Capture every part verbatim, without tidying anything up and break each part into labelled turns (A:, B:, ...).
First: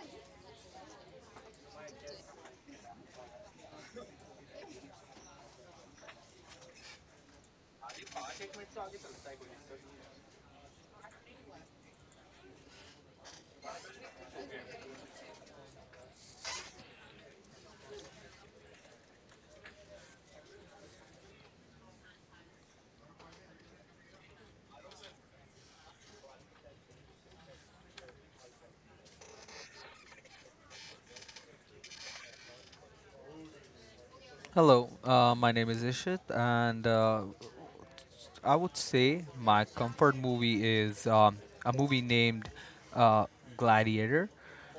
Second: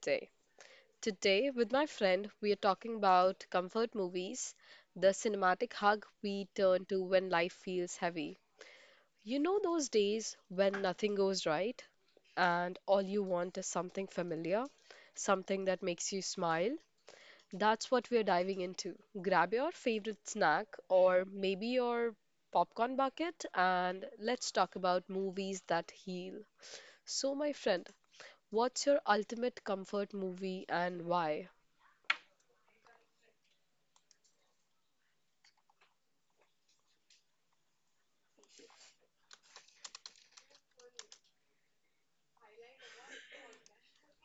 A: day. Today, with my friend, we are talking about comfort movies, the cinematic hug we turn to when life feels heavy. You know those days when nothing goes right and all you want is something familiar, something that makes you smile, that's what we're diving into. Grab your favorite snack or maybe your popcorn bucket and let's talk about movies that heal. So, my friend, what's your ultimate comfort movie and why?
B: Hello, uh, my name is Ishit, and uh, I would say my comfort movie is um, a movie named uh, Gladiator.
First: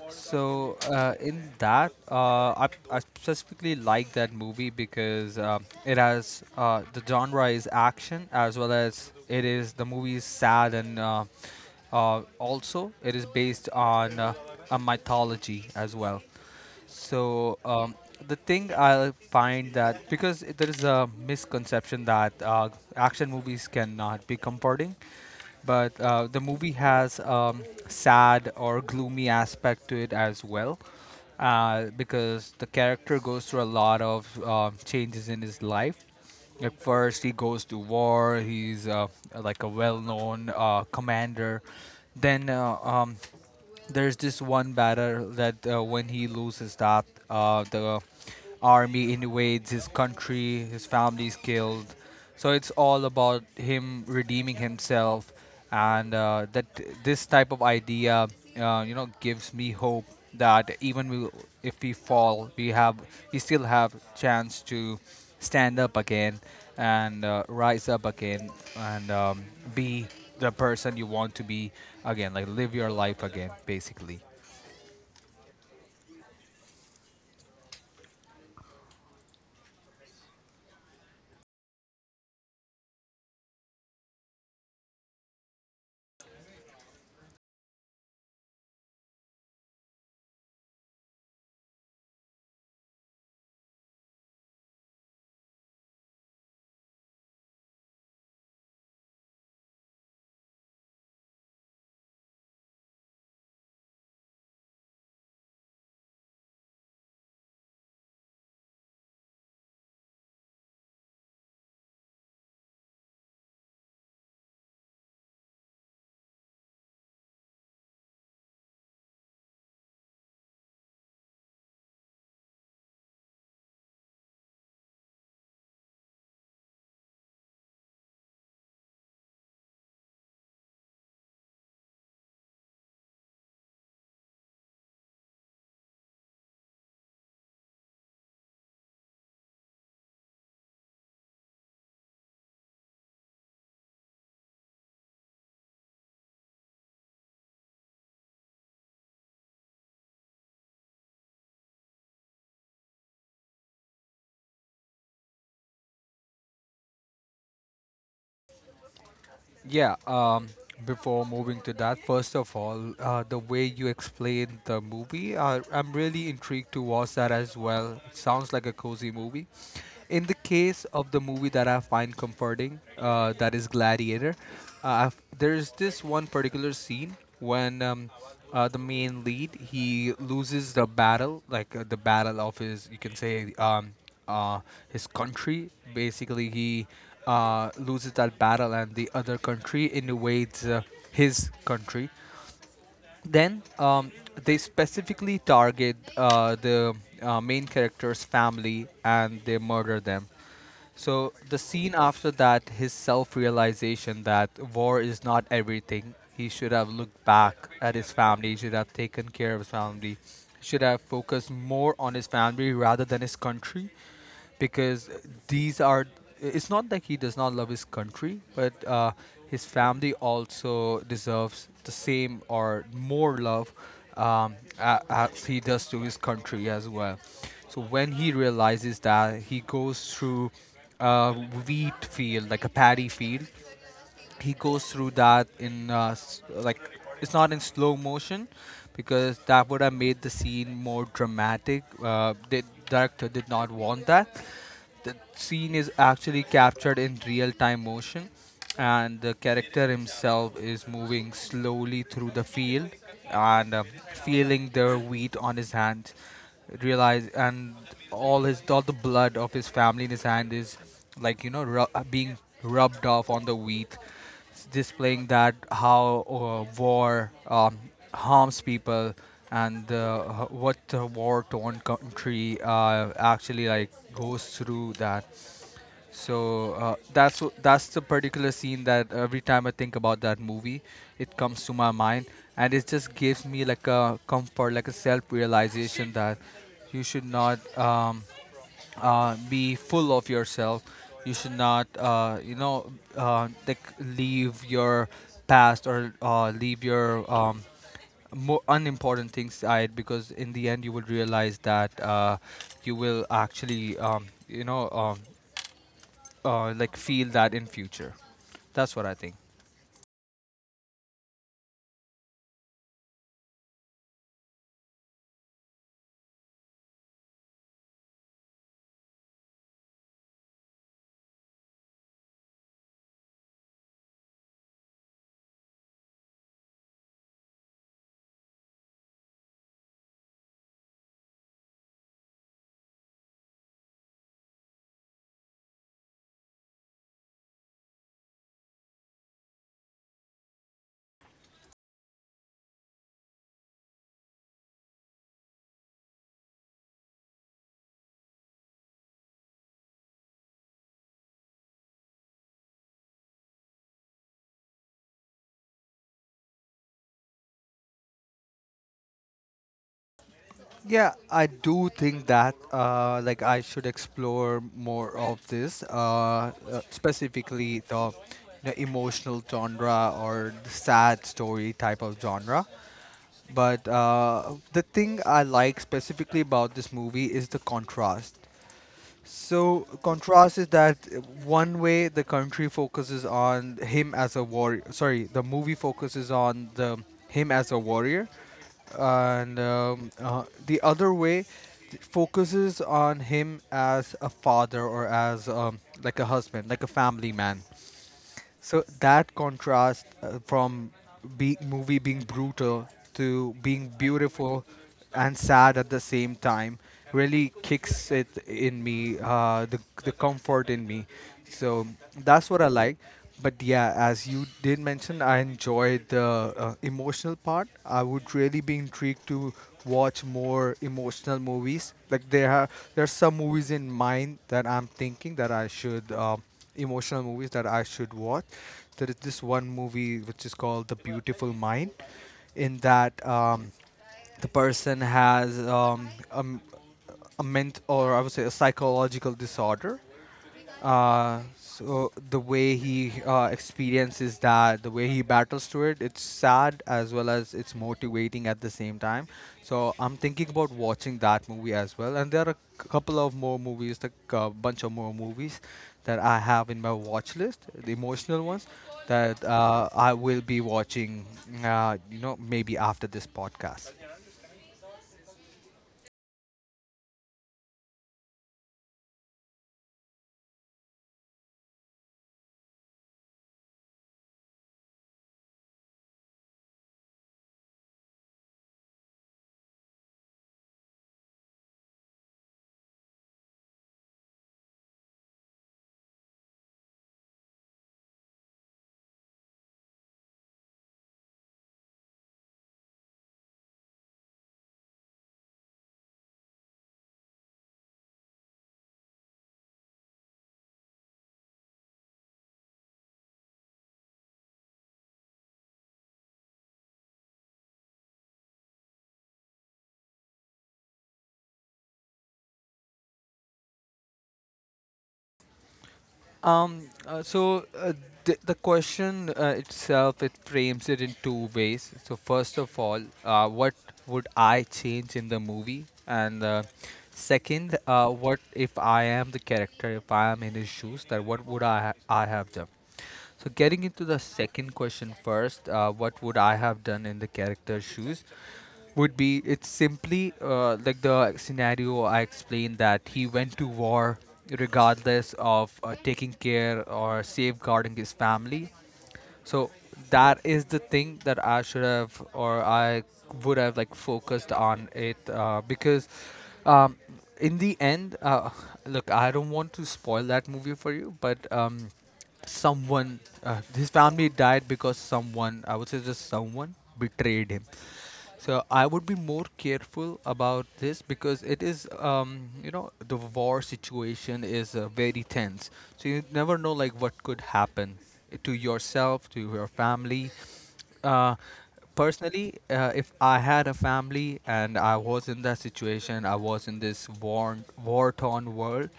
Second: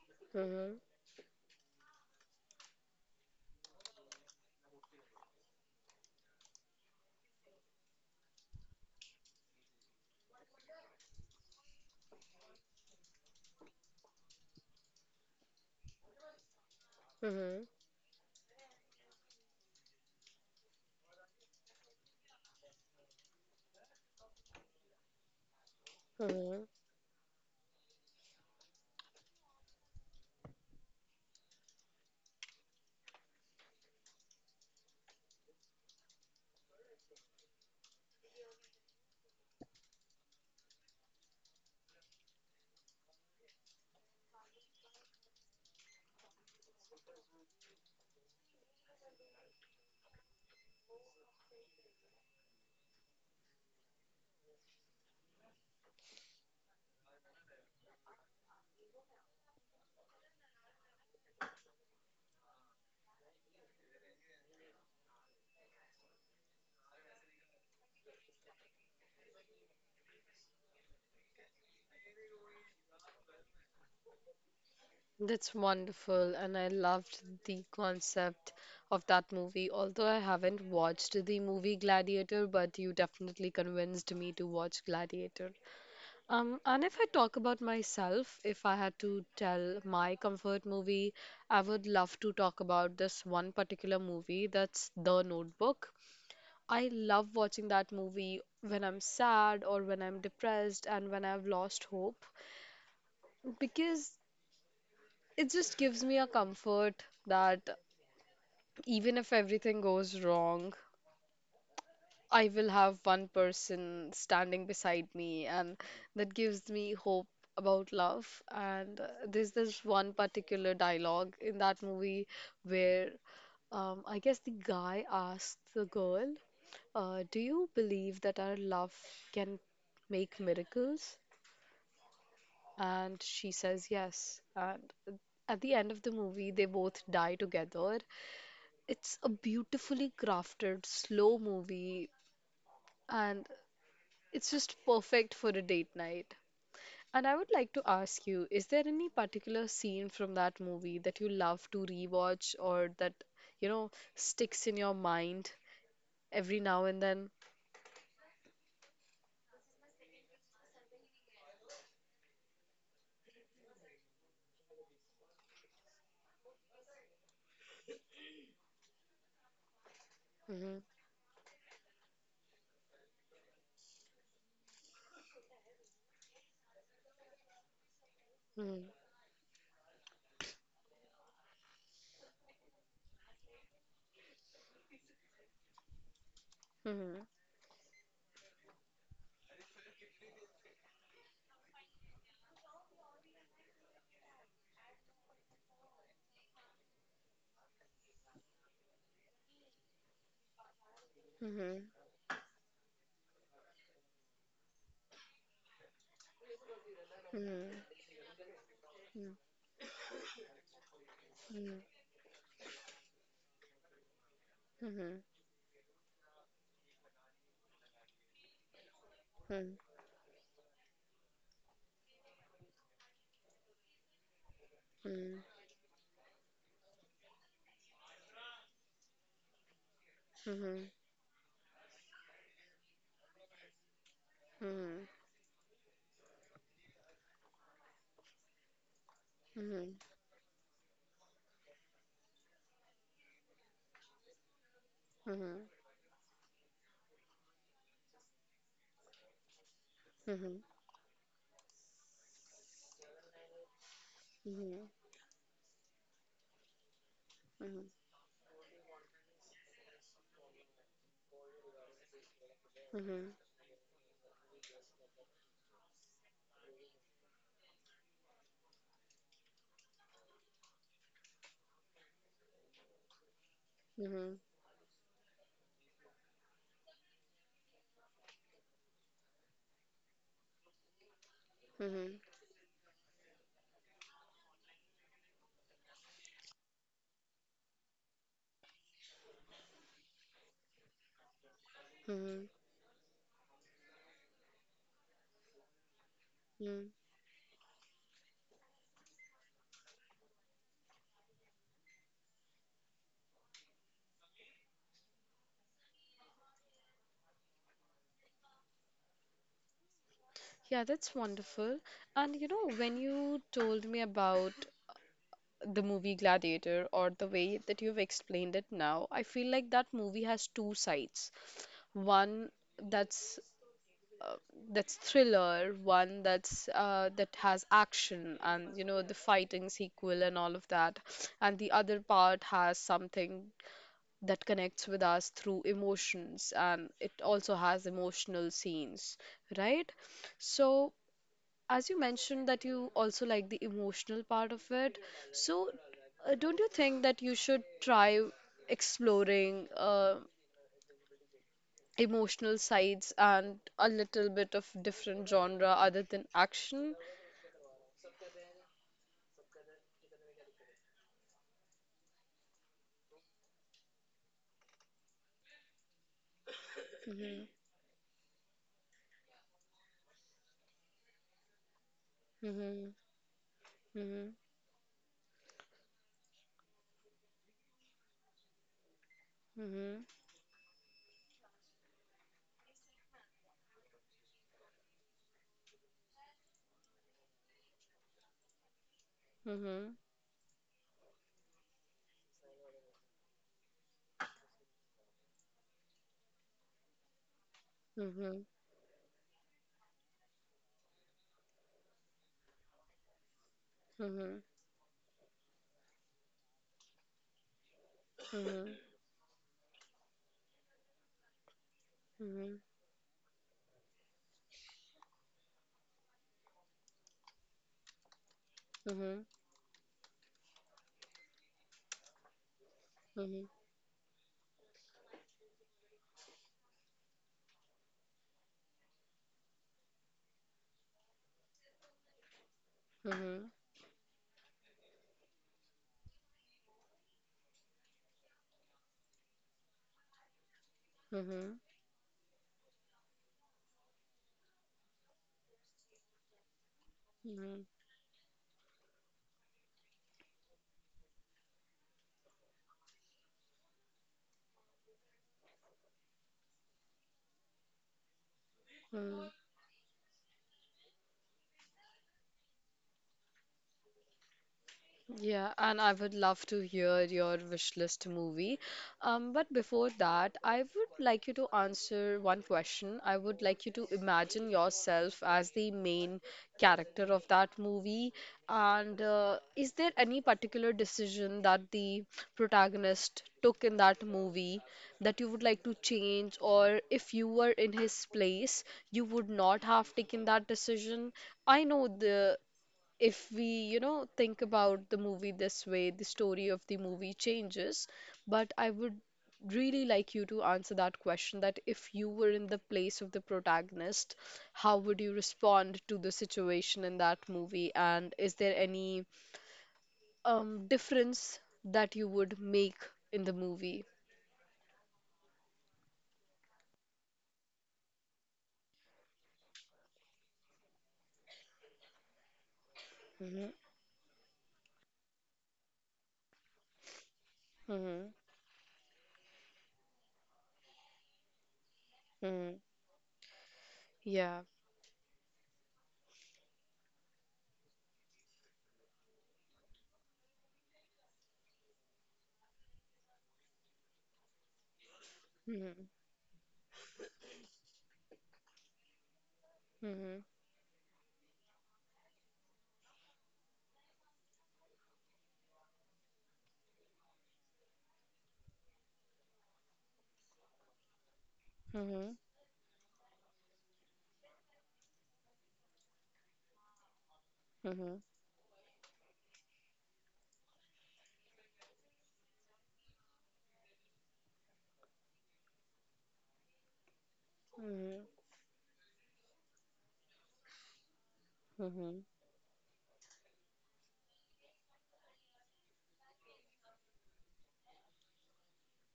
B: So,
A: Hmm.
B: uh, in that, uh, I, I specifically like that movie because um it has uh, the genre is action as well as it is the movie is sad and uh, uh, also it is based on uh, a mythology as well. So
A: Hmm.
B: um, the thing I find that, because there is a misconception that uh, action movies cannot be comforting, but uh, the
A: Hmm.
B: movie has um, sad or gloomy aspect to it as well, uh, because the character goes through a lot of uh, changes in his life. At first, he goes to war. He's uh, like a well-known uh, commander. Then uh, um, there's this one battle that uh, when he loses that, uh, the army invades his country, his family is killed. So it's all about him redeeming himself, and uh, that this type of idea, uh, you know, gives me hope that even we, if we fall, we have we still have chance to stand up again and uh, rise up again and um, be the person you want to be again, like live your life again, basically.
A: That's wonderful, and I loved the concept of that movie. Although I haven't watched the movie Gladiator, but you definitely convinced me to watch Gladiator. Um, and if I talk about myself, if I had to tell my comfort movie, I would love to talk about this one particular movie that's The Notebook. I love watching that movie when I'm sad or when I'm depressed and when I've lost hope because it just gives me a comfort that even if everything goes wrong, I will have one person standing beside me, and that gives me hope about love. And uh, there's this one particular dialogue in that movie where um, I guess the guy asks the girl, uh, Do you believe that our love can make miracles? And she says yes. And at the end of the movie, they both die together. It's a beautifully crafted, slow movie, and it's just perfect for a date night. And I would like to ask you, is there any particular scene from that movie that you love to rewatch or that, you know, sticks in your mind every now and then?
B: Yeah. Um, before moving to that, first of all, uh, the way you explained the movie, uh, I'm really intrigued to watch that as well. It sounds like a cozy movie. In the
A: Mhm,
B: case of the movie that I find comforting, uh, that is Gladiator, uh, I've- there's this one particular scene when um,
A: mhm,
B: uh, the main lead he loses the battle, like uh, the battle of his, you can say, um, uh, his country. Basically, he
A: mhm,
B: uh, loses that battle, and the other country invades uh, his country. Then um, They specifically target uh, the uh, main character's family and they murder them. So the
A: mhm,
B: scene after that, his self-realization that war is not everything. He should have looked
A: mhm,
B: back
A: mhm,
B: at his family. He should have taken care of his family. He should have focused more on his family rather than his country,
A: mhm,
B: because
A: mhm,
B: these are. It's not that he does not love his country, but uh, his family also deserves the same or more love, um, a-
A: mhm, mhm, mhm,
B: as he does to his country as well. So when he realizes that, he goes through
A: mhm,
B: uh, wheat field, like a paddy field. He goes through that in uh, s- like it's not in slow motion because that would have made the scene more dramatic. Uh, the director did not want that, the
A: mhm, mhm,
B: scene is actually captured in real time motion and the character
A: mhm,
B: himself is moving slowly through the field and um, feeling
A: mhm,
B: the wheat on his hand, realize
A: mhm,
B: and
A: mhm,
B: all his all the blood of his family in his hand is, like you know ru- uh, being rubbed off on the wheat, s- displaying that how uh, war um, harms people, and uh, h- what uh, war torn country uh, actually like goes through that. So uh, that's wh- that's the particular scene that every time I think about that movie, it comes to my mind and it just gives me like a comfort, like a self realization that you should not um, uh, be full of yourself. You should not,
A: mhm, mhm, mhm, mhm,
B: uh, you know, uh, like leave your past or uh,
A: mhm.
B: leave your, um, more unimportant things aside because in the end you will realize that uh, you will actually, um, you know, um, uh, like feel that in future. That's what I think.
A: Yeah, that's wonderful. And you know, when you told me about the movie Gladiator or the way that you've explained it now, I feel like that movie has two sides. One that's uh, that's thriller, one that's uh, that has action and you know the fighting sequel and all of that, and the other part has something that connects with us through emotions and it also has emotional scenes, right? So as you mentioned that you also like the emotional part of it, so uh, don't you think that you should try exploring uh, emotional sides and a little bit of different genre other than action?
B: Yeah, I do think that uh, like I should explore more of this, uh, uh,
A: Mhm,
B: specifically the, you know, emotional genre or the sad story type of genre.
A: mhm,
B: But
A: mhm,
B: uh, the thing I like specifically about this movie is the contrast. So
A: mhm,
B: contrast is that one way the country focuses on him as a warrior. Sorry, the movie focuses on the him as a warrior, and
A: mhm,
B: um, uh, the other way th- focuses on him as a father or as, um, like a husband, like a family man.
A: mhm,
B: So that contrast uh, from be- movie being brutal to being
A: mhm, mhm,
B: beautiful and sad at the same time really kicks it
A: mhm,
B: in me, uh, the the comfort in me. So that's
A: mhm,
B: what I like. But yeah, as you did mention, I enjoyed the uh, emotional part. I would really be
A: mhm,
B: intrigued to watch more emotional movies. Like there are there's some
A: mhm,
B: movies in mind that I'm thinking that I should. Uh, emotional movies that I should watch. There is this one movie which is called The Beautiful Mind, in that,
A: mhm,
B: um, the person has, um, a, m- a ment, or I would say, a psychological disorder, uh,
A: mhm,
B: so the way he uh, experiences that, the way he battles through it, it's sad as well as
A: mhm,
B: it's motivating at the same time. So I'm thinking about watching that movie as well. And there are a couple of more movies, like a bunch of more movies that I have in my watch list, the emotional ones
A: mhm.
B: that uh, I will be watching. Uh, you know, maybe after this podcast.
A: Yeah, and I would love to hear your wish list movie. Um, but before that, I would like you to answer one question. I would like you to imagine yourself as the main character of that movie. And uh, is there any particular decision that the protagonist took in that movie that you would like to change? Or if you were in his place, you would not have taken that decision? I know the if we, you know, think about the movie this way, the story of the movie changes. But I would really like you to answer that question that if you were in the place of the protagonist, how would you respond to the situation in that movie? And is there any um, difference that you would make in the movie?
B: Um, uh, so uh, the, the question uh, itself, it frames it in two ways. So first of all, uh,
A: Hmm.
B: what would I change in the movie, and uh, second, uh,
A: Hmm.
B: what if I am the character, if I am in his shoes, that what would I ha- I have
A: Hmm.
B: done? So, getting into the
A: Yeah.
B: second question first, uh, what would I have done in the character's shoes? Would be, it's simply uh, like the scenario I explained, that he went to war regardless of
A: Hmm.
B: uh, taking care or safeguarding his family. So
A: Hmm.
B: that is the thing that I should have or I would have like focused on it, uh, because, um, in the end, uh, look, I don't want to spoil that movie for you, but, um,
A: Hmm.
B: someone, uh, his family died because someone, I would say just someone betrayed him.
A: Hmm. Hmm.
B: So I would be more careful about this because it is, um, you know, the war situation is uh, very tense. So you never know like what could happen
A: Hmm.
B: to yourself, to your family. Uh, Personally, uh, if I had a family and I was in that situation, I was in this war war torn world.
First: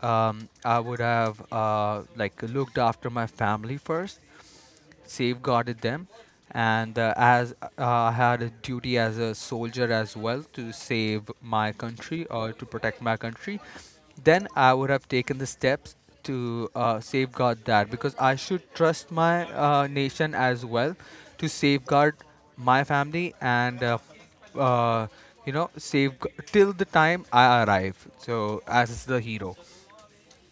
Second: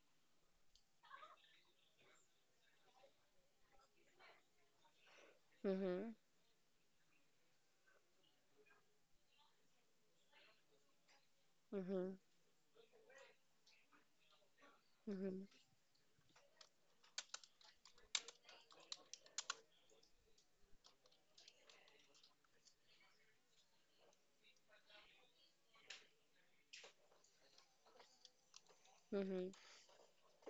B: Um, I would have uh, like looked after my family first, safeguarded
A: Hmm.
B: them. And uh, as uh, I had a duty as a soldier as well to save my country or to protect my country, then I would have
A: Hmm.
B: taken the steps to uh, safeguard that because I should trust my uh, nation as well to safeguard my family and uh, uh, you know save till the time I arrive. So as the
A: Hmm.
B: hero,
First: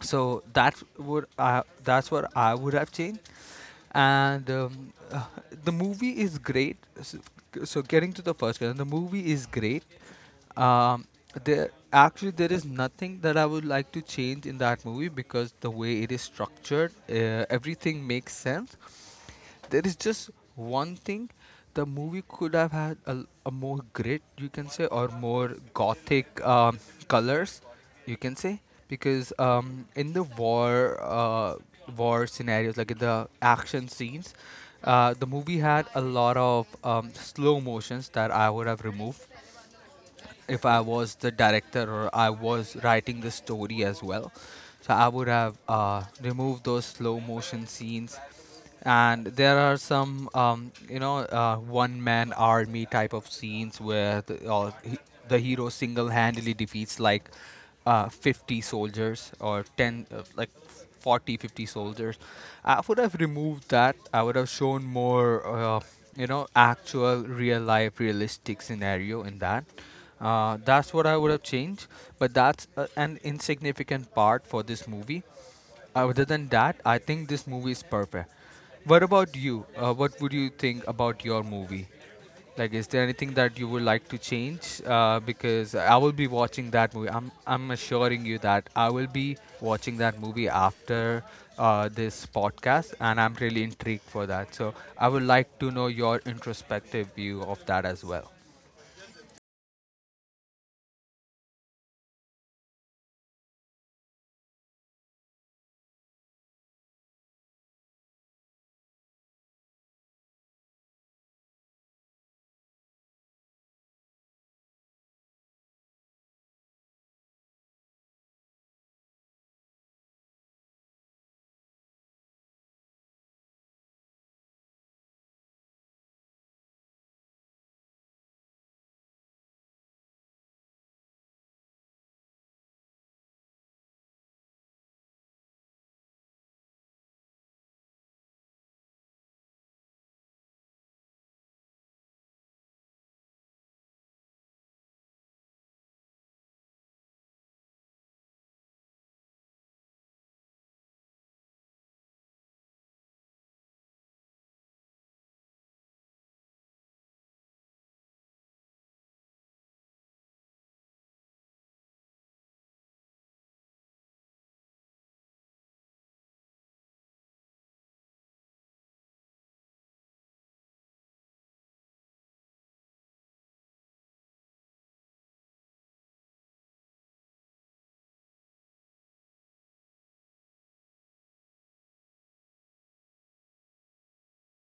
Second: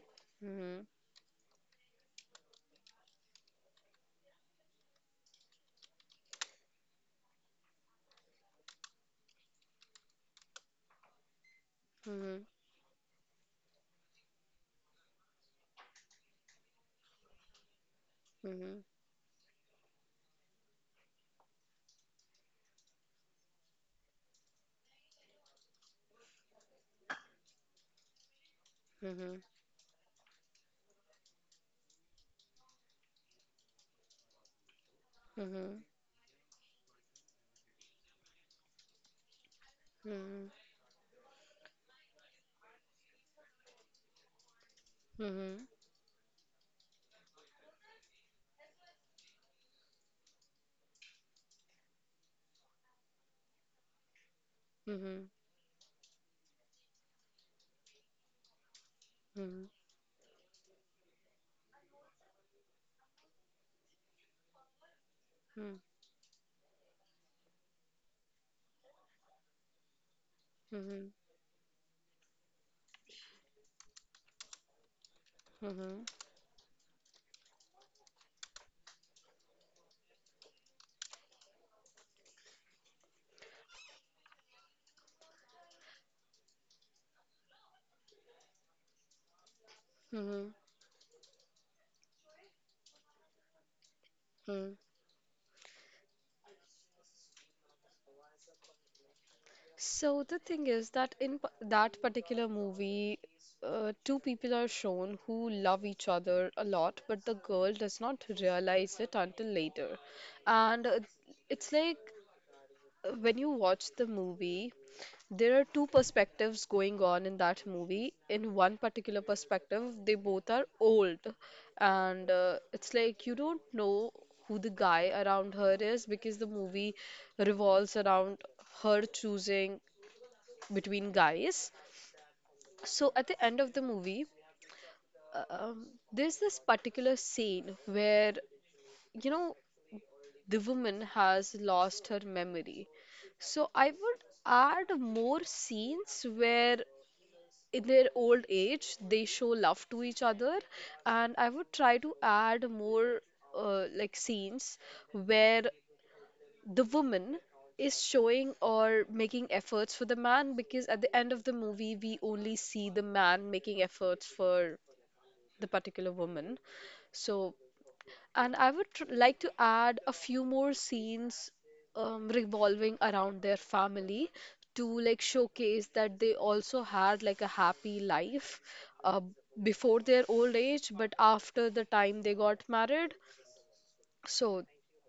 B: so that
A: Hmm.
B: would uh, that's what I would have changed. And um, uh, the movie is great. So, so getting to the first question, the movie is great. Um, there,
A: Mhm.
B: actually, there is nothing that I would like to change in that movie because the way it is structured, uh, everything makes
A: Mhm.
B: sense. There is just one thing: the movie could have had a, a more grit, you can say, or more gothic, um, colors, you can say,
A: Mhm.
B: because, um, in the war uh, war scenarios, like in the action scenes, uh, the
A: Mhm.
B: movie had a lot of, um, slow motions that I would have removed
A: Mhm.
B: if I was the director or I was writing the story as well. So I would
A: Mhm.
B: have uh, removed those slow motion scenes. And there are some, um, you know, uh, one man army type of scenes where the, uh, he-
A: Mhm.
B: the hero single handedly defeats like uh, fifty soldiers
A: Mhm.
B: or
A: Mhm.
B: ten, uh, like Forty, fifty soldiers. I would have removed that. I would have shown more, uh, you know actual real life realistic scenario in that. Uh, that's what
A: Mhm.
B: I would have changed, but that's uh, an insignificant part for this movie.
A: Mhm.
B: Other than that, I think this movie is perfect. What about you? Uh, what would you think about your movie? Like, is there anything that you would like to change? Uh, because I will be watching that movie. I'm I'm assuring you that I will be watching that
A: Mhm.
B: movie after uh, this podcast, and I'm really intrigued for
A: Mhm.
B: that. So I would like to know your introspective view of that as well.
A: So the thing is that in p- that particular movie, uh, two people are shown who love each other a lot, but the girl does not realize it until later. And uh, it's like when you watch the movie, there are two perspectives going on in that movie. In one particular perspective, they both are old, and uh, it's like you don't know who the guy around her is because the movie revolves around her choosing between guys. So at the end of the movie, uh, um, there's this particular scene where you know the woman has lost her memory. So I would add more scenes where in their old age they show love to each other, and I would try to add more uh, like scenes where the woman is showing or making efforts for the man, because at the end of the movie we only see the man making efforts for the particular woman. So, and I would tr- like to add a few more scenes um, revolving around their family, to like showcase that they also had like a happy life uh, before their old age, but after the time they got married. So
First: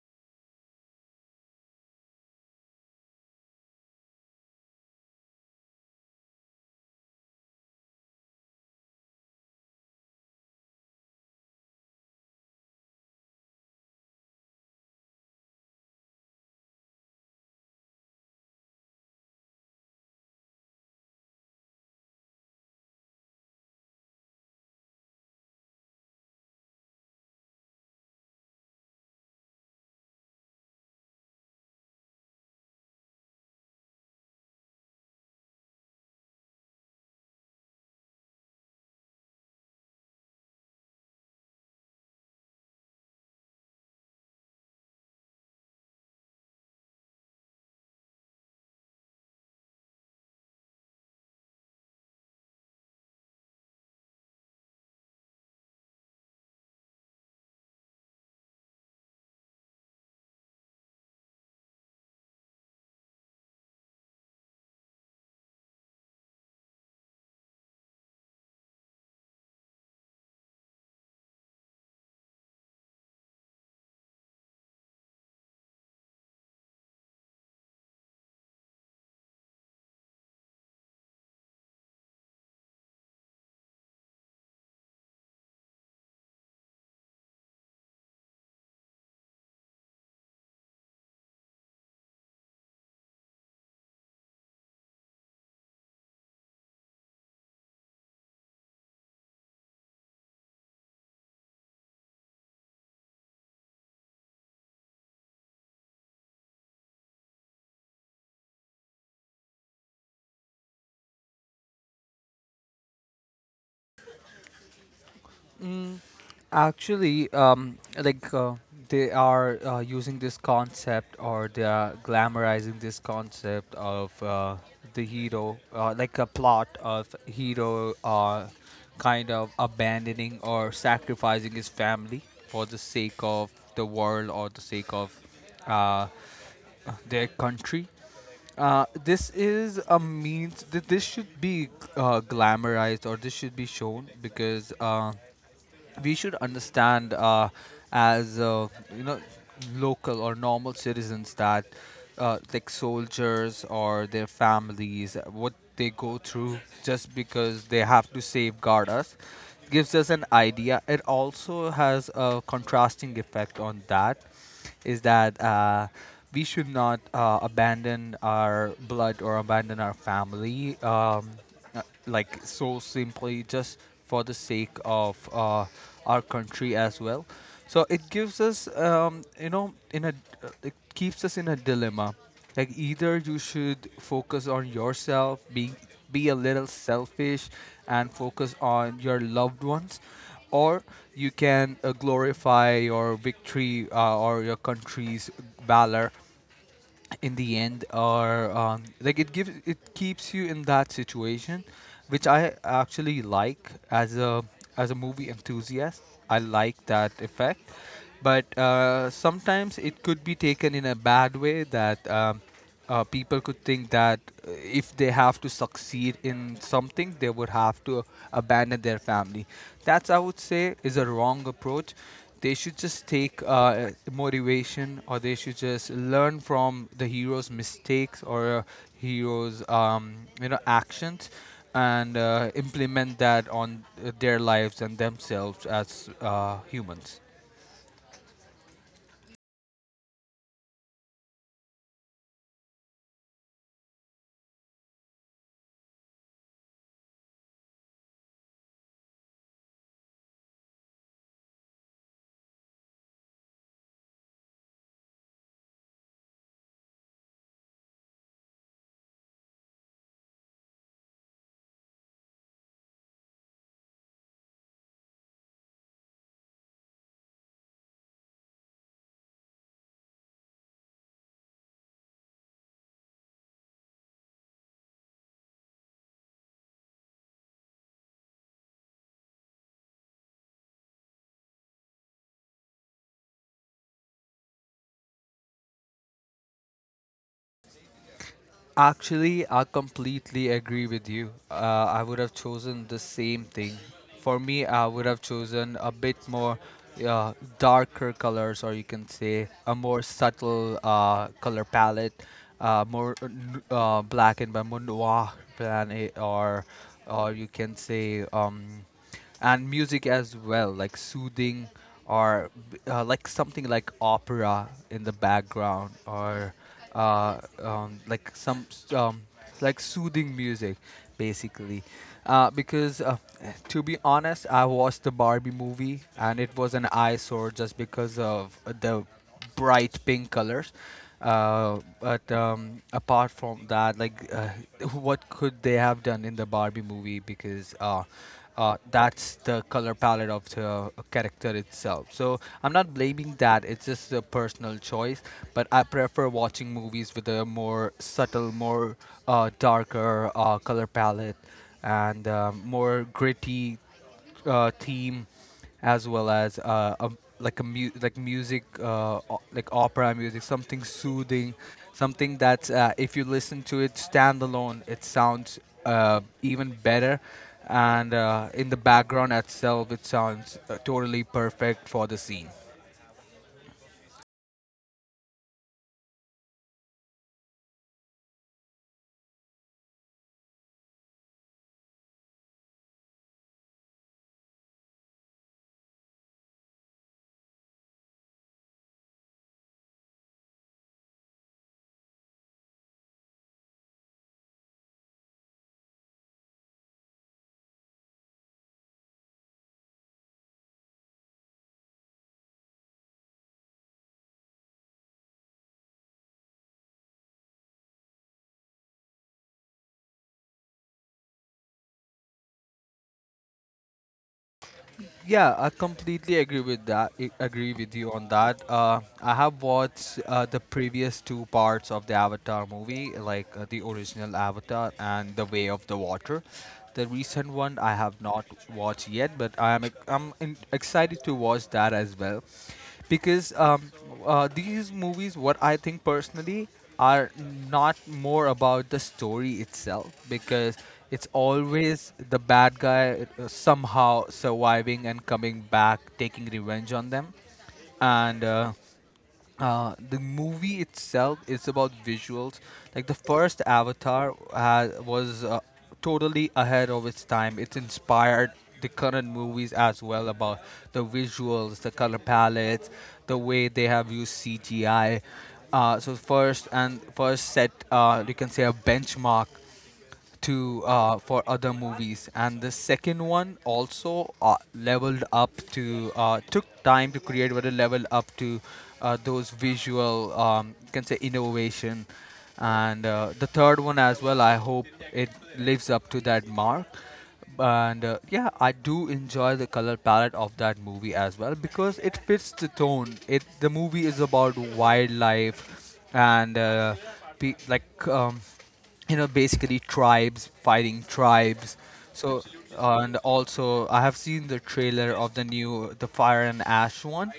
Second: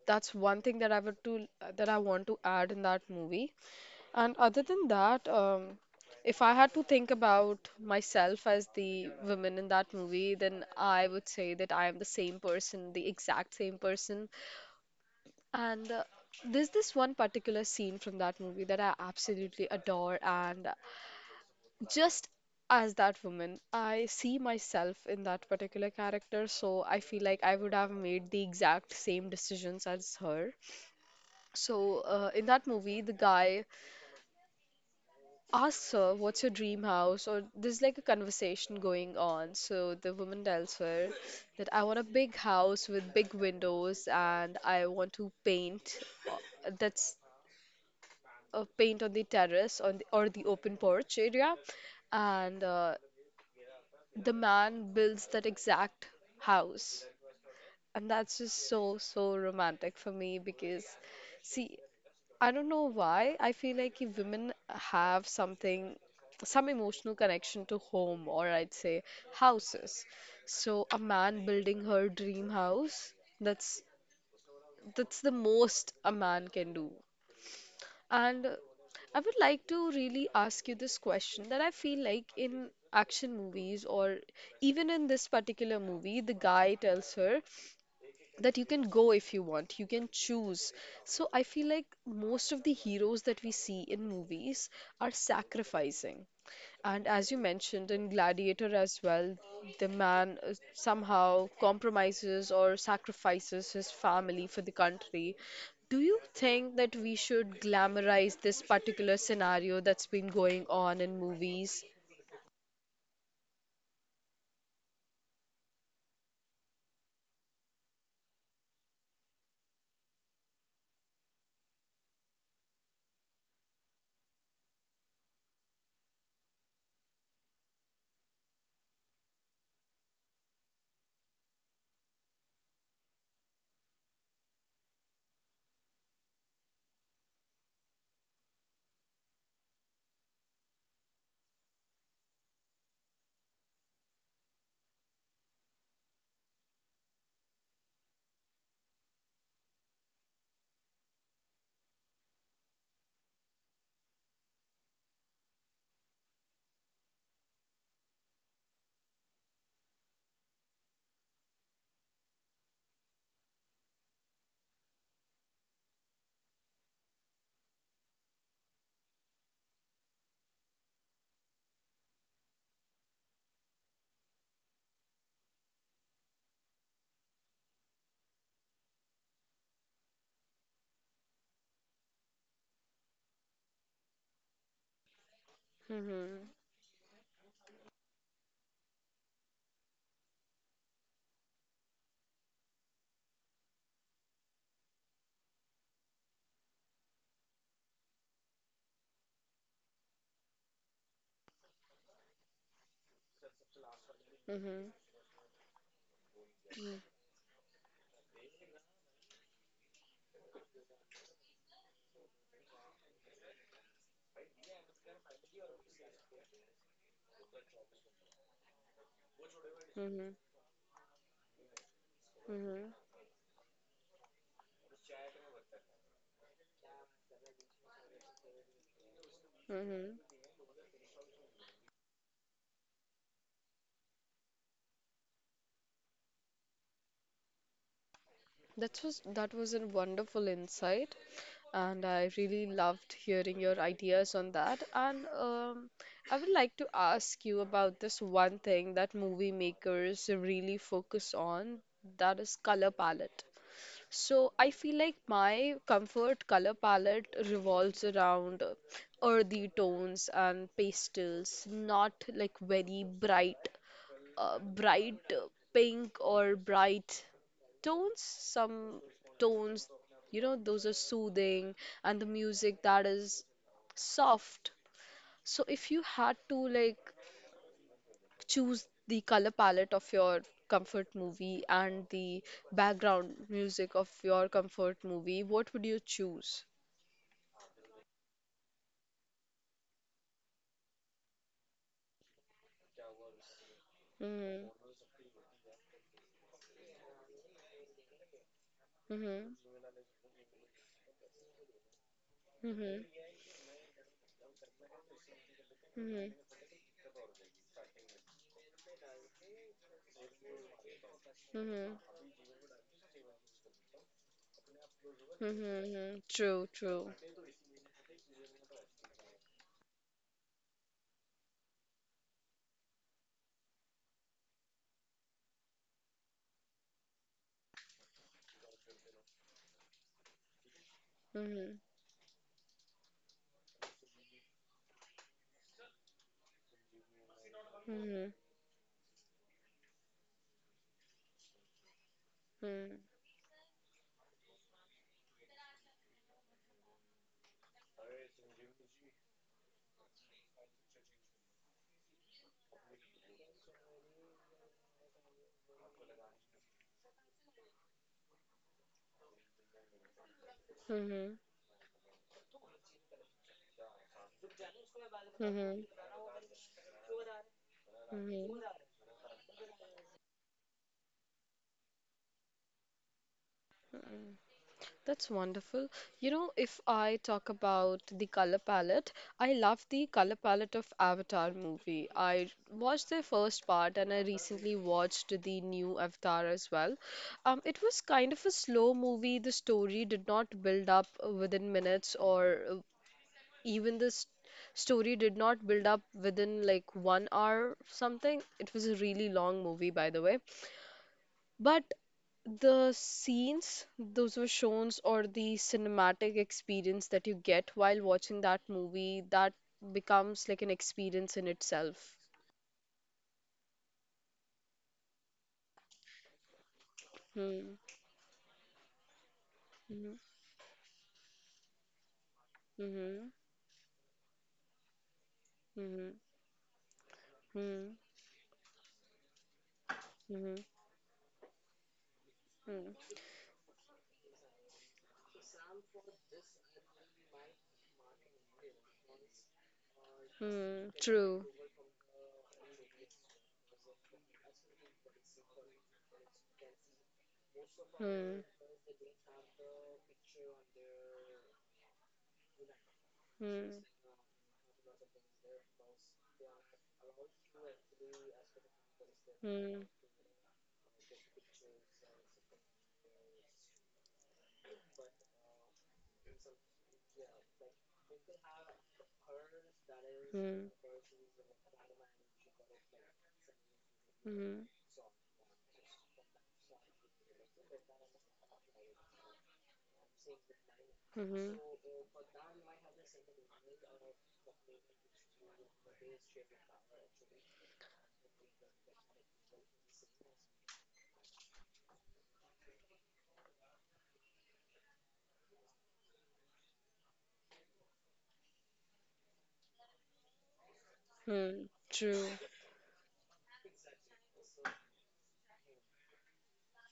A: that's one thing that I would to that I want to add in that movie. And other than that, um, if I had to think about myself as the woman in that movie, then I would say that I am the same person, the exact same person. And uh, there's this one particular scene from that movie that I absolutely adore. And just as that woman, I see myself in that particular character. So I feel like I would have made the exact same decisions as her. So uh, in that movie, the guy ask her, what's your dream house? Or there's like a conversation going on. So the woman tells her that I want a big house with big windows and I want to paint. Uh, That's uh, paint on the terrace on the, or the open porch area. And uh, the man builds that exact house. And that's just so, so romantic for me because, see, I don't know why. I feel like if women have something, some emotional connection to home, or I'd say houses. So a man building her dream house, that's that's the most a man can do. And uh, I would like to really ask you this question that I feel like in action movies or even in this particular movie, the guy tells her that you can go, if you want you can choose. So I feel like most of the heroes that we see in movies are sacrificing, and as you mentioned in Gladiator as well, the man uh, somehow compromises or sacrifices his family for the country. Do you think that we should glamorize this particular scenario that's been going on in movies?
B: Actually, um, like uh, they are uh, using this concept, or they are glamorizing this concept of uh, the hero, uh, like a plot of hero uh, kind of abandoning or sacrificing his family for the sake of the world or the sake of uh, their country. Uh, this is a means that this should be uh, glamorized, or this should be shown because uh, we should understand, uh, as uh, you know local or normal citizens, that uh, like soldiers or their families, what they go through just because they have to safeguard us, gives us an idea. It also has a contrasting effect on that, is that uh, we should not uh, abandon our blood or abandon our family um, uh, like so simply just for the sake of uh, our country as well. So it gives us, um, you know, in a uh, it keeps us in a dilemma. Like either you should focus on yourself, be be a little
A: Hmm.
B: selfish, and focus on your loved ones, or you can uh, glorify your victory uh, or your country's valor in the end are um, like it gives, it keeps you in that situation, which I actually like as a as a
A: Hmm.
B: movie enthusiast. I like that
A: Hmm.
B: effect. But uh, sometimes it could be taken in a bad way, that um, uh, people could think that uh, if they have to succeed in something, they would have to abandon their family. That's, I would
A: Hmm.
B: say, is a wrong approach. They should just
A: Hmm.
B: take uh, motivation, or they should just learn from the hero's mistakes, or uh, hero's um,
A: Hmm.
B: you know, actions, and uh, implement that on uh, their lives and themselves as uh, humans.
A: That was that was a wonderful insight, and I really loved hearing your ideas on that. And um, I would like to ask you about this one thing that movie makers really focus on, that is color palette. So I feel like my comfort color palette revolves around uh, earthy tones and pastels, not like very bright uh, bright uh, pink or bright tones, some tones, you know those are soothing, and the music that is soft. So if you had to like choose the color palette of your comfort movie and the background music of your comfort movie, what would you choose?
B: Actually, I completely agree with you. Uh, I would have chosen the same thing. For me, I would
A: Mhm,
B: have chosen a bit more uh, darker colors, or you can say a
A: mhm,
B: more subtle uh, color palette, uh, more uh,
A: mhm,
B: n- uh, black and white, more noir than it,
A: mhm,
B: or or you can say. Um, and music as well, like soothing,
A: mhm,
B: or uh, like something like opera in the background,
A: mhm, mhm,
B: or
A: true, true,
B: uh, um, like some s- um, like soothing music basically, uh, because uh, to be honest, I watched the Barbie movie and it was an eyesore just because of the bright pink colors. Uh,
A: mhm,
B: but um, apart from that, like, uh, what could they have done in the Barbie movie? Because uh,
A: mhm,
B: uh, that's the color palette of the character itself. So I'm not
A: mhm,
B: blaming that. It's just a personal choice. But I prefer watching movies with a more subtle, more uh, darker uh, color palette, and um more gritty uh, theme, as well as uh, a, like a mu- like music, uh, o- like opera music, something
A: mhm.
B: soothing, something that uh, if you listen to it standalone, it sounds
A: Mm-hmm.
B: uh, even better, and
A: Mm-hmm.
B: uh, in the background itself it sounds uh, totally perfect for the scene.
A: That's wonderful. You know, if I talk about the color palette, I love the color palette of Avatar movie. I watched the first part and I recently watched the new Avatar as well. Um, it was kind of a slow movie. The story did not build up uh, within minutes, or uh, even the s- story did not build up within like one hour something. It was a really long movie, by the way. But the scenes those were shown, or the cinematic experience that you get while watching that movie, that becomes like an experience in itself.
B: Yeah, I completely agree with that. I
A: Hmm.
B: agree with you on that. Uh, I have
A: Hmm.
B: watched uh, the previous two parts of the Avatar movie,
A: Hmm.
B: like uh, the original Avatar and The Way of the
A: Hmm.
B: Water. The recent one
A: Hmm.
B: I have not watched yet, but I am ex- I'm
A: Hmm.
B: in- excited to watch that as well,
A: Hmm.
B: because um, uh, these movies, what I think personally, are not more about the story itself, because
A: Hmm.
B: it's
A: True.
B: always the bad guy uh, somehow surviving and coming back, taking revenge on them.
A: Hmm.
B: And uh, uh, the movie itself is about visuals. Like the first
A: Hmm.
B: Avatar uh, was uh, totally ahead of its time. It's inspired the current movies
A: Hmm.
B: as well about the visuals, the color palettes, the way they have used C G I. Uh, so first and first set, uh, you can say a benchmark to,
A: Mm.
B: uh, for other movies, and the second one also uh,
A: Mm.
B: leveled up to, uh, took time to create, but it leveled up to uh, those visual um, you can say
A: Mhm.
B: innovation, and uh, the third one as well, I hope it lives up to that mark. And uh, yeah, I do enjoy the color palette of that movie as well, because it fits the tone. It the movie is about wildlife and uh, pe- like um, you know, basically tribes fighting tribes.
A: Mm.
B: So
A: True.
B: uh, and also I have seen the trailer of the new the Fire and Ash one,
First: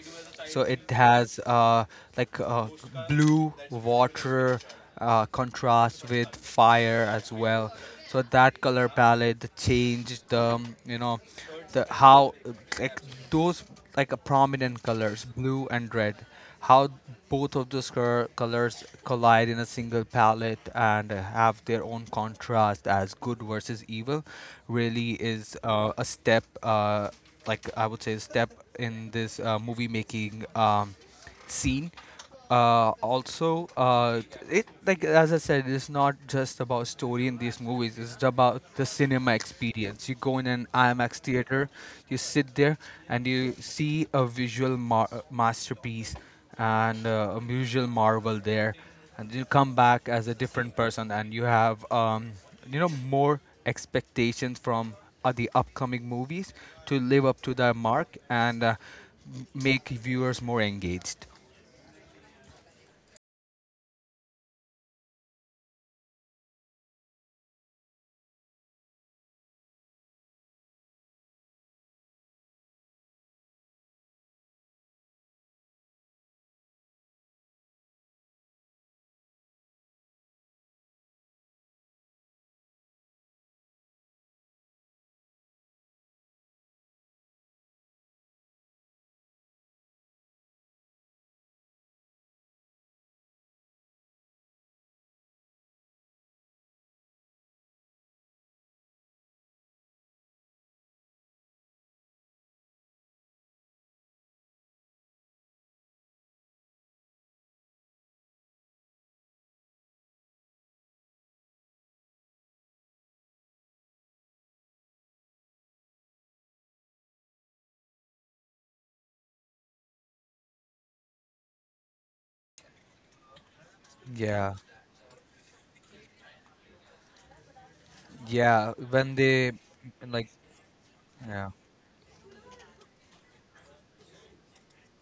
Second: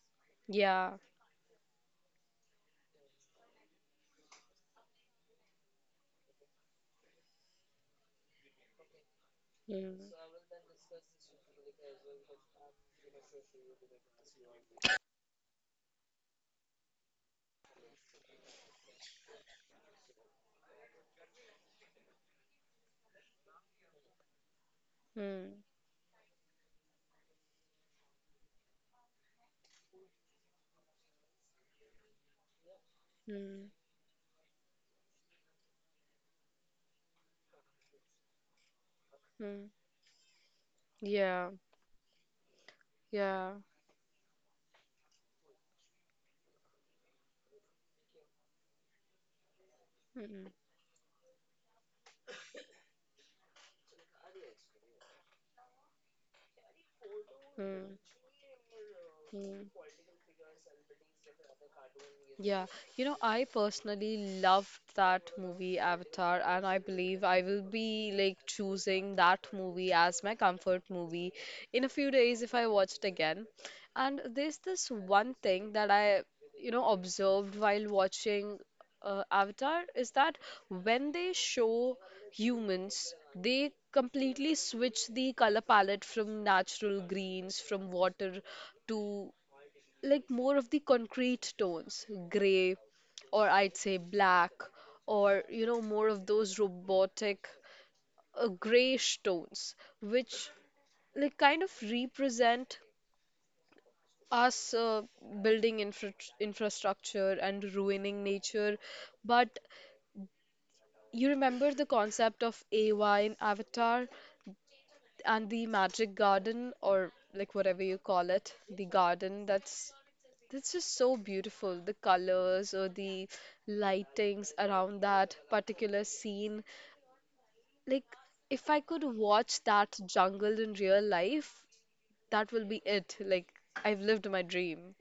B: so it
A: Yeah.
B: has uh like uh, blue water uh, contrast with fire as well. So that color palette, the
A: Mm.
B: change, the um, you know the how uh, like those like a prominent colors, blue and red, how both of those cur- colors collide in a single palette and have their own contrast as good versus evil, really
A: Mm.
B: is uh, a step, uh, like I would say a step in this uh, movie making, um, scene. Uh, also
A: Mm.
B: uh, it, like as I said, it's not just about story in these movies. It's about the cinema
A: Mm.
B: experience. You go in an I max
A: Yeah.
B: theater, you sit there, and you
A: Yeah.
B: see a visual mar- masterpiece, and uh, a visual marvel there, and you come back as a
A: Mm.
B: different person, and you have um, you know more expectations from uh, the upcoming movies to live up to their
A: Mm.
B: mark, and uh, m-
A: Mm.
B: make viewers more engaged.
A: Yeah, you know, I personally loved that movie Avatar, and I believe I will be like choosing that movie as my comfort movie in a few days if I watch it again. And there's this one thing that I, you know, observed while watching uh, Avatar, is that when they show humans, they completely switch the color palette from natural greens, from water, to like more of the concrete tones, gray, or I'd say black, or you know, more of those robotic, uh, grayish tones, which like kind of represent us uh, building infra infrastructure and ruining nature. But you remember the concept of A Y in Avatar? And the magic garden or like whatever you call it, the garden that's that's just so beautiful. The colors or the lightings
B: Yeah.
A: around that particular scene. Like if
B: Yeah,
A: I could
B: when they
A: watch that
B: like
A: jungle in real
B: yeah.
A: life, that will be it. Like I've lived my dream.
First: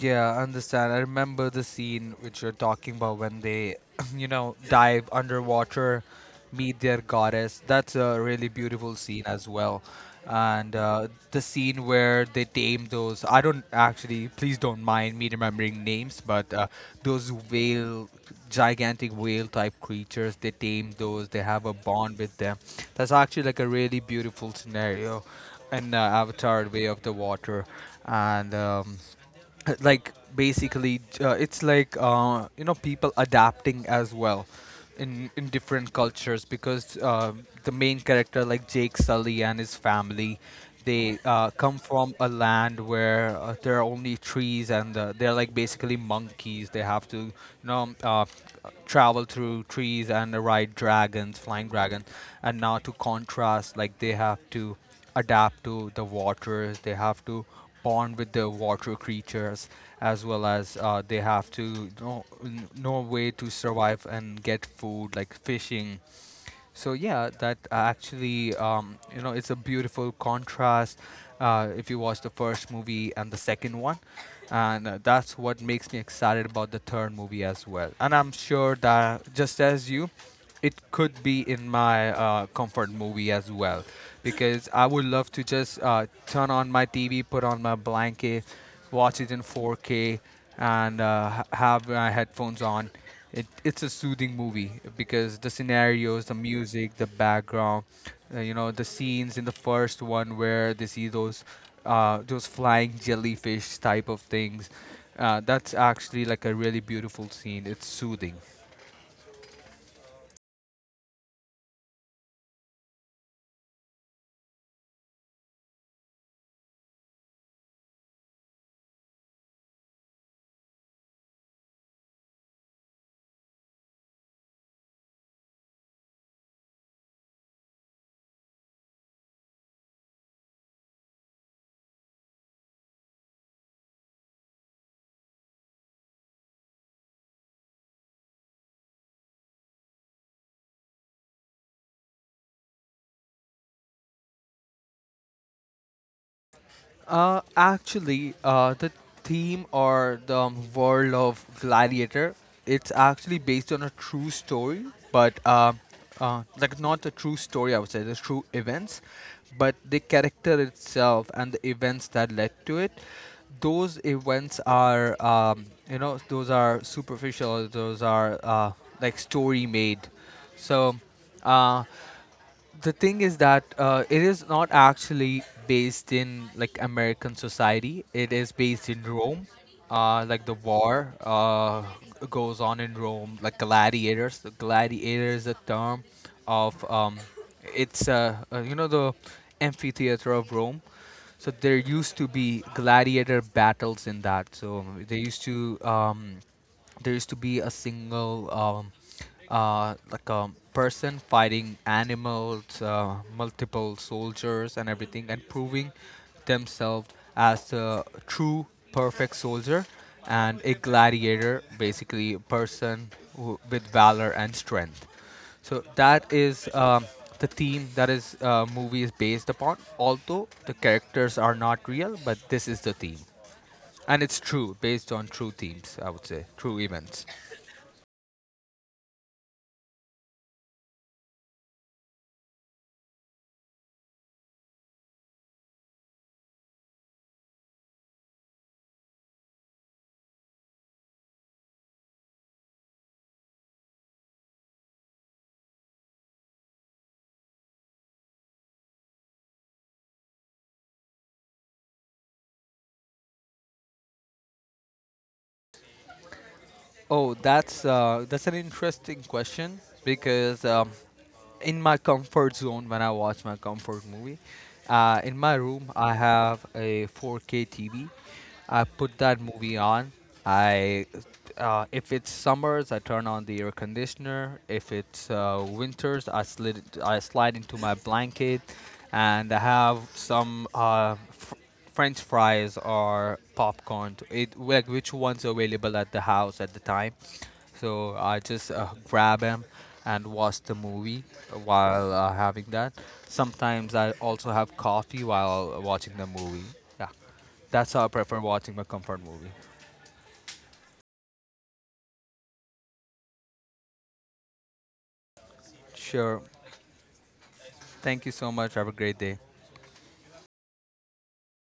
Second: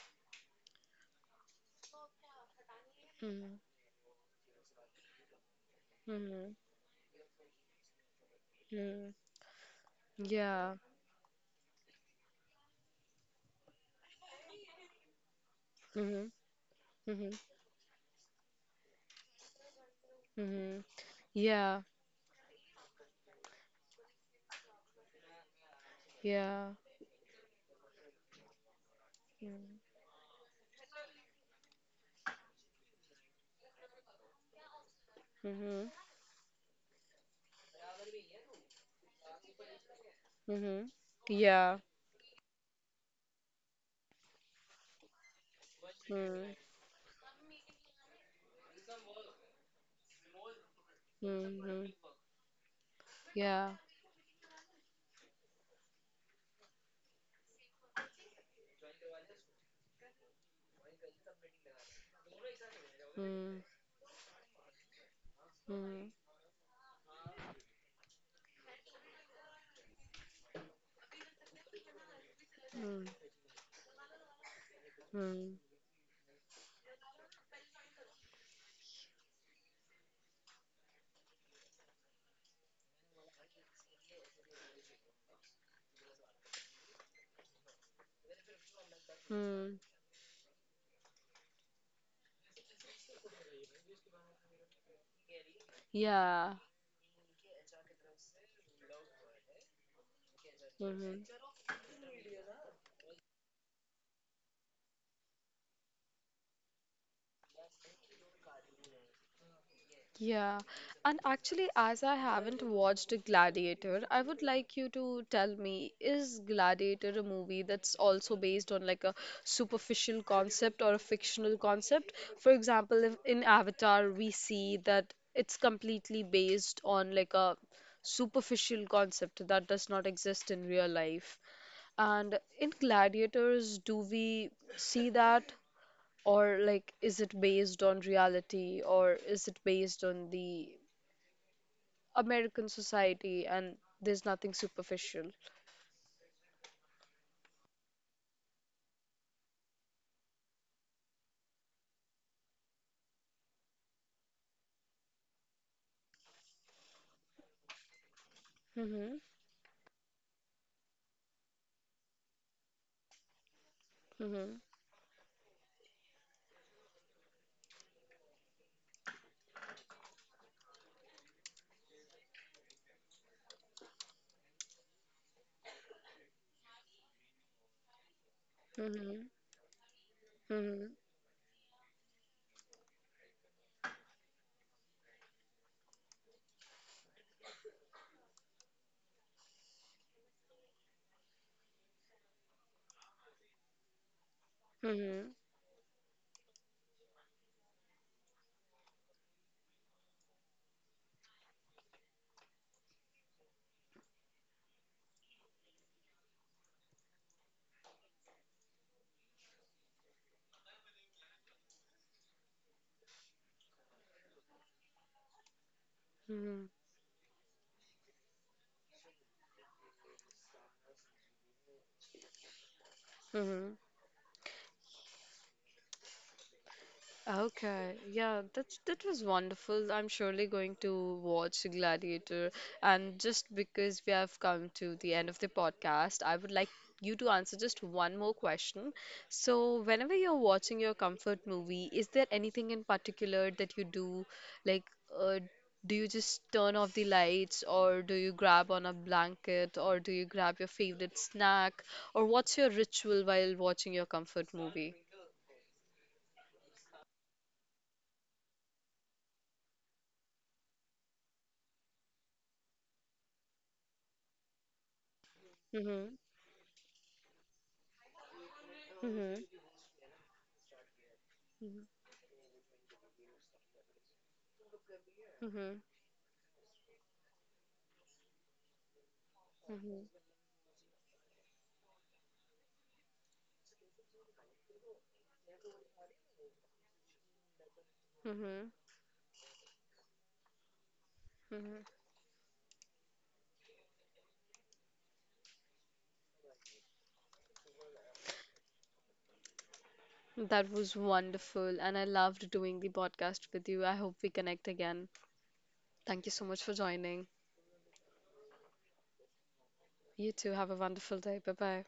B: Yeah, I understand. I remember the scene which you're talking about, when
A: Mm,
B: they, you know, dive underwater,
A: mm,
B: meet their goddess. That's a really beautiful
A: mm,
B: scene as well.
A: yeah.
B: And uh, the scene where they tame those, I don't actually, please don't mind me remembering names,
A: Mm-hmm,
B: but uh,
A: mm-hmm,
B: those whale, gigantic whale type creatures, they
A: mm-hmm.
B: tame those, they have a
A: Yeah,
B: bond with them. That's actually like a really beautiful scenario in uh,
A: yeah.
B: Avatar Way of the Water. And, um,
A: Mm-hmm,
B: like basically uh, it's like uh, you know, people adapting as well in
A: mm-hmm.
B: in different cultures, because uh, the main character, like Jake Sully and his family,
A: Mm-hmm.
B: they
A: Yeah.
B: uh, come from a land where uh, there are only trees, and uh, they're like basically
A: Mm.
B: monkeys, they have to you know uh, travel through trees and ride dragons,
A: Mm-hmm.
B: flying dragons, and now to
A: Yeah.
B: contrast, like they have to adapt to the waters. They have to bond with the water creatures, as well as uh, they have to know, know a
A: Mm-hmm.
B: way to survive and get food, like fishing. So yeah, that uh, actually, um, you know, it's a beautiful contrast. Uh, if you watch the
A: Mm-hmm.
B: first movie and the second one, and uh,
A: Mm-hmm.
B: that's what makes me excited about the third movie as well. And I'm sure that just as you, it could be in my uh, comfort movie as well, because I would love to just uh, turn on my T V, put on my blanket, watch it in four K, and uh, ha- have my headphones on. It, it's a soothing movie because the scenarios, the
A: Yeah.
B: music, the background, uh, you know, the scenes in the first one where they
A: Mm-hmm.
B: see those uh, those flying jellyfish type of things. Uh, that's actually like a really beautiful scene. It's soothing.
A: Yeah, and actually, as I haven't watched Gladiator, I would like you to tell me, is Gladiator a movie that's also based on like a superficial concept or a fictional concept? For example, if in Avatar we see that it's completely based on like a superficial concept that does not exist in real life. And in Gladiators, do we see that? Or like, is it based on reality or is it based on the American society, and there's nothing superficial?
B: Uh, actually, uh, the theme or the um, world of Gladiator, it's actually based on a true story, but uh, uh, like not a true story, I would say, the true
A: Mm-hmm.
B: events, but the character itself and the events that led to it. Those
A: Mm-hmm.
B: events are, um, you know, those are superficial. Those are uh, like story made. So, uh, the thing is that uh, it is not actually based in like American society. It is based in
A: Mm-hmm.
B: Rome. Uh, like the
A: Mm-hmm.
B: war uh, g- goes on in Rome, like gladiators. The gladiator is a term of um, it's uh, uh, you know the amphitheater of Rome. So there used to be gladiator battles in that. So
A: Mm-hmm.
B: they used to um, there used to be a single um, uh, like a person fighting animals, uh, multiple soldiers, and everything, and proving themselves as a true perfect soldier and a gladiator, basically a person who, with valor and strength. So that is um, the theme that is, uh, movie is based upon. Although the characters are not real, but this is the theme,
A: Mm-hmm.
B: and it's true, based on true themes. I would say true events.
A: Okay, yeah, that's that was wonderful. I'm surely going to watch Gladiator. And just because we have come to the end of the podcast, I would like you to answer just one more question. So, whenever you're watching your comfort movie, is there anything in particular that you do? Like, uh, do you just turn off the lights, or do you grab on a blanket, or do you grab your favorite snack, or what's your ritual while watching your comfort movie?
B: Oh, that's uh, that's an interesting question, because um, in my comfort zone, when I watch my comfort movie, uh, in my room
A: Mm-hmm.
B: I have a four K T V. I put
A: Mm-hmm.
B: that movie on. I
A: Mm-hmm.
B: uh, if it's summers, I turn on the air conditioner. If it's
A: Mhm,
B: uh, winters, I slid I slide into my blanket, and I
A: mhm,
B: have some uh, f- French fries or popcorn, to- it like which one's available at the house at the time.
A: mhm,
B: So I just uh, grab them and watch the movie
A: mhm.
B: while uh, having that. Sometimes I also have coffee while watching the movie. Yeah, that's how I prefer watching my comfort movie.
A: That was wonderful, and I loved doing the podcast with you. I hope we connect again. Thank you so much
B: Sure.
A: for joining.
B: Thank you so much. Have a great day.
A: You too. Have a wonderful day. Bye bye.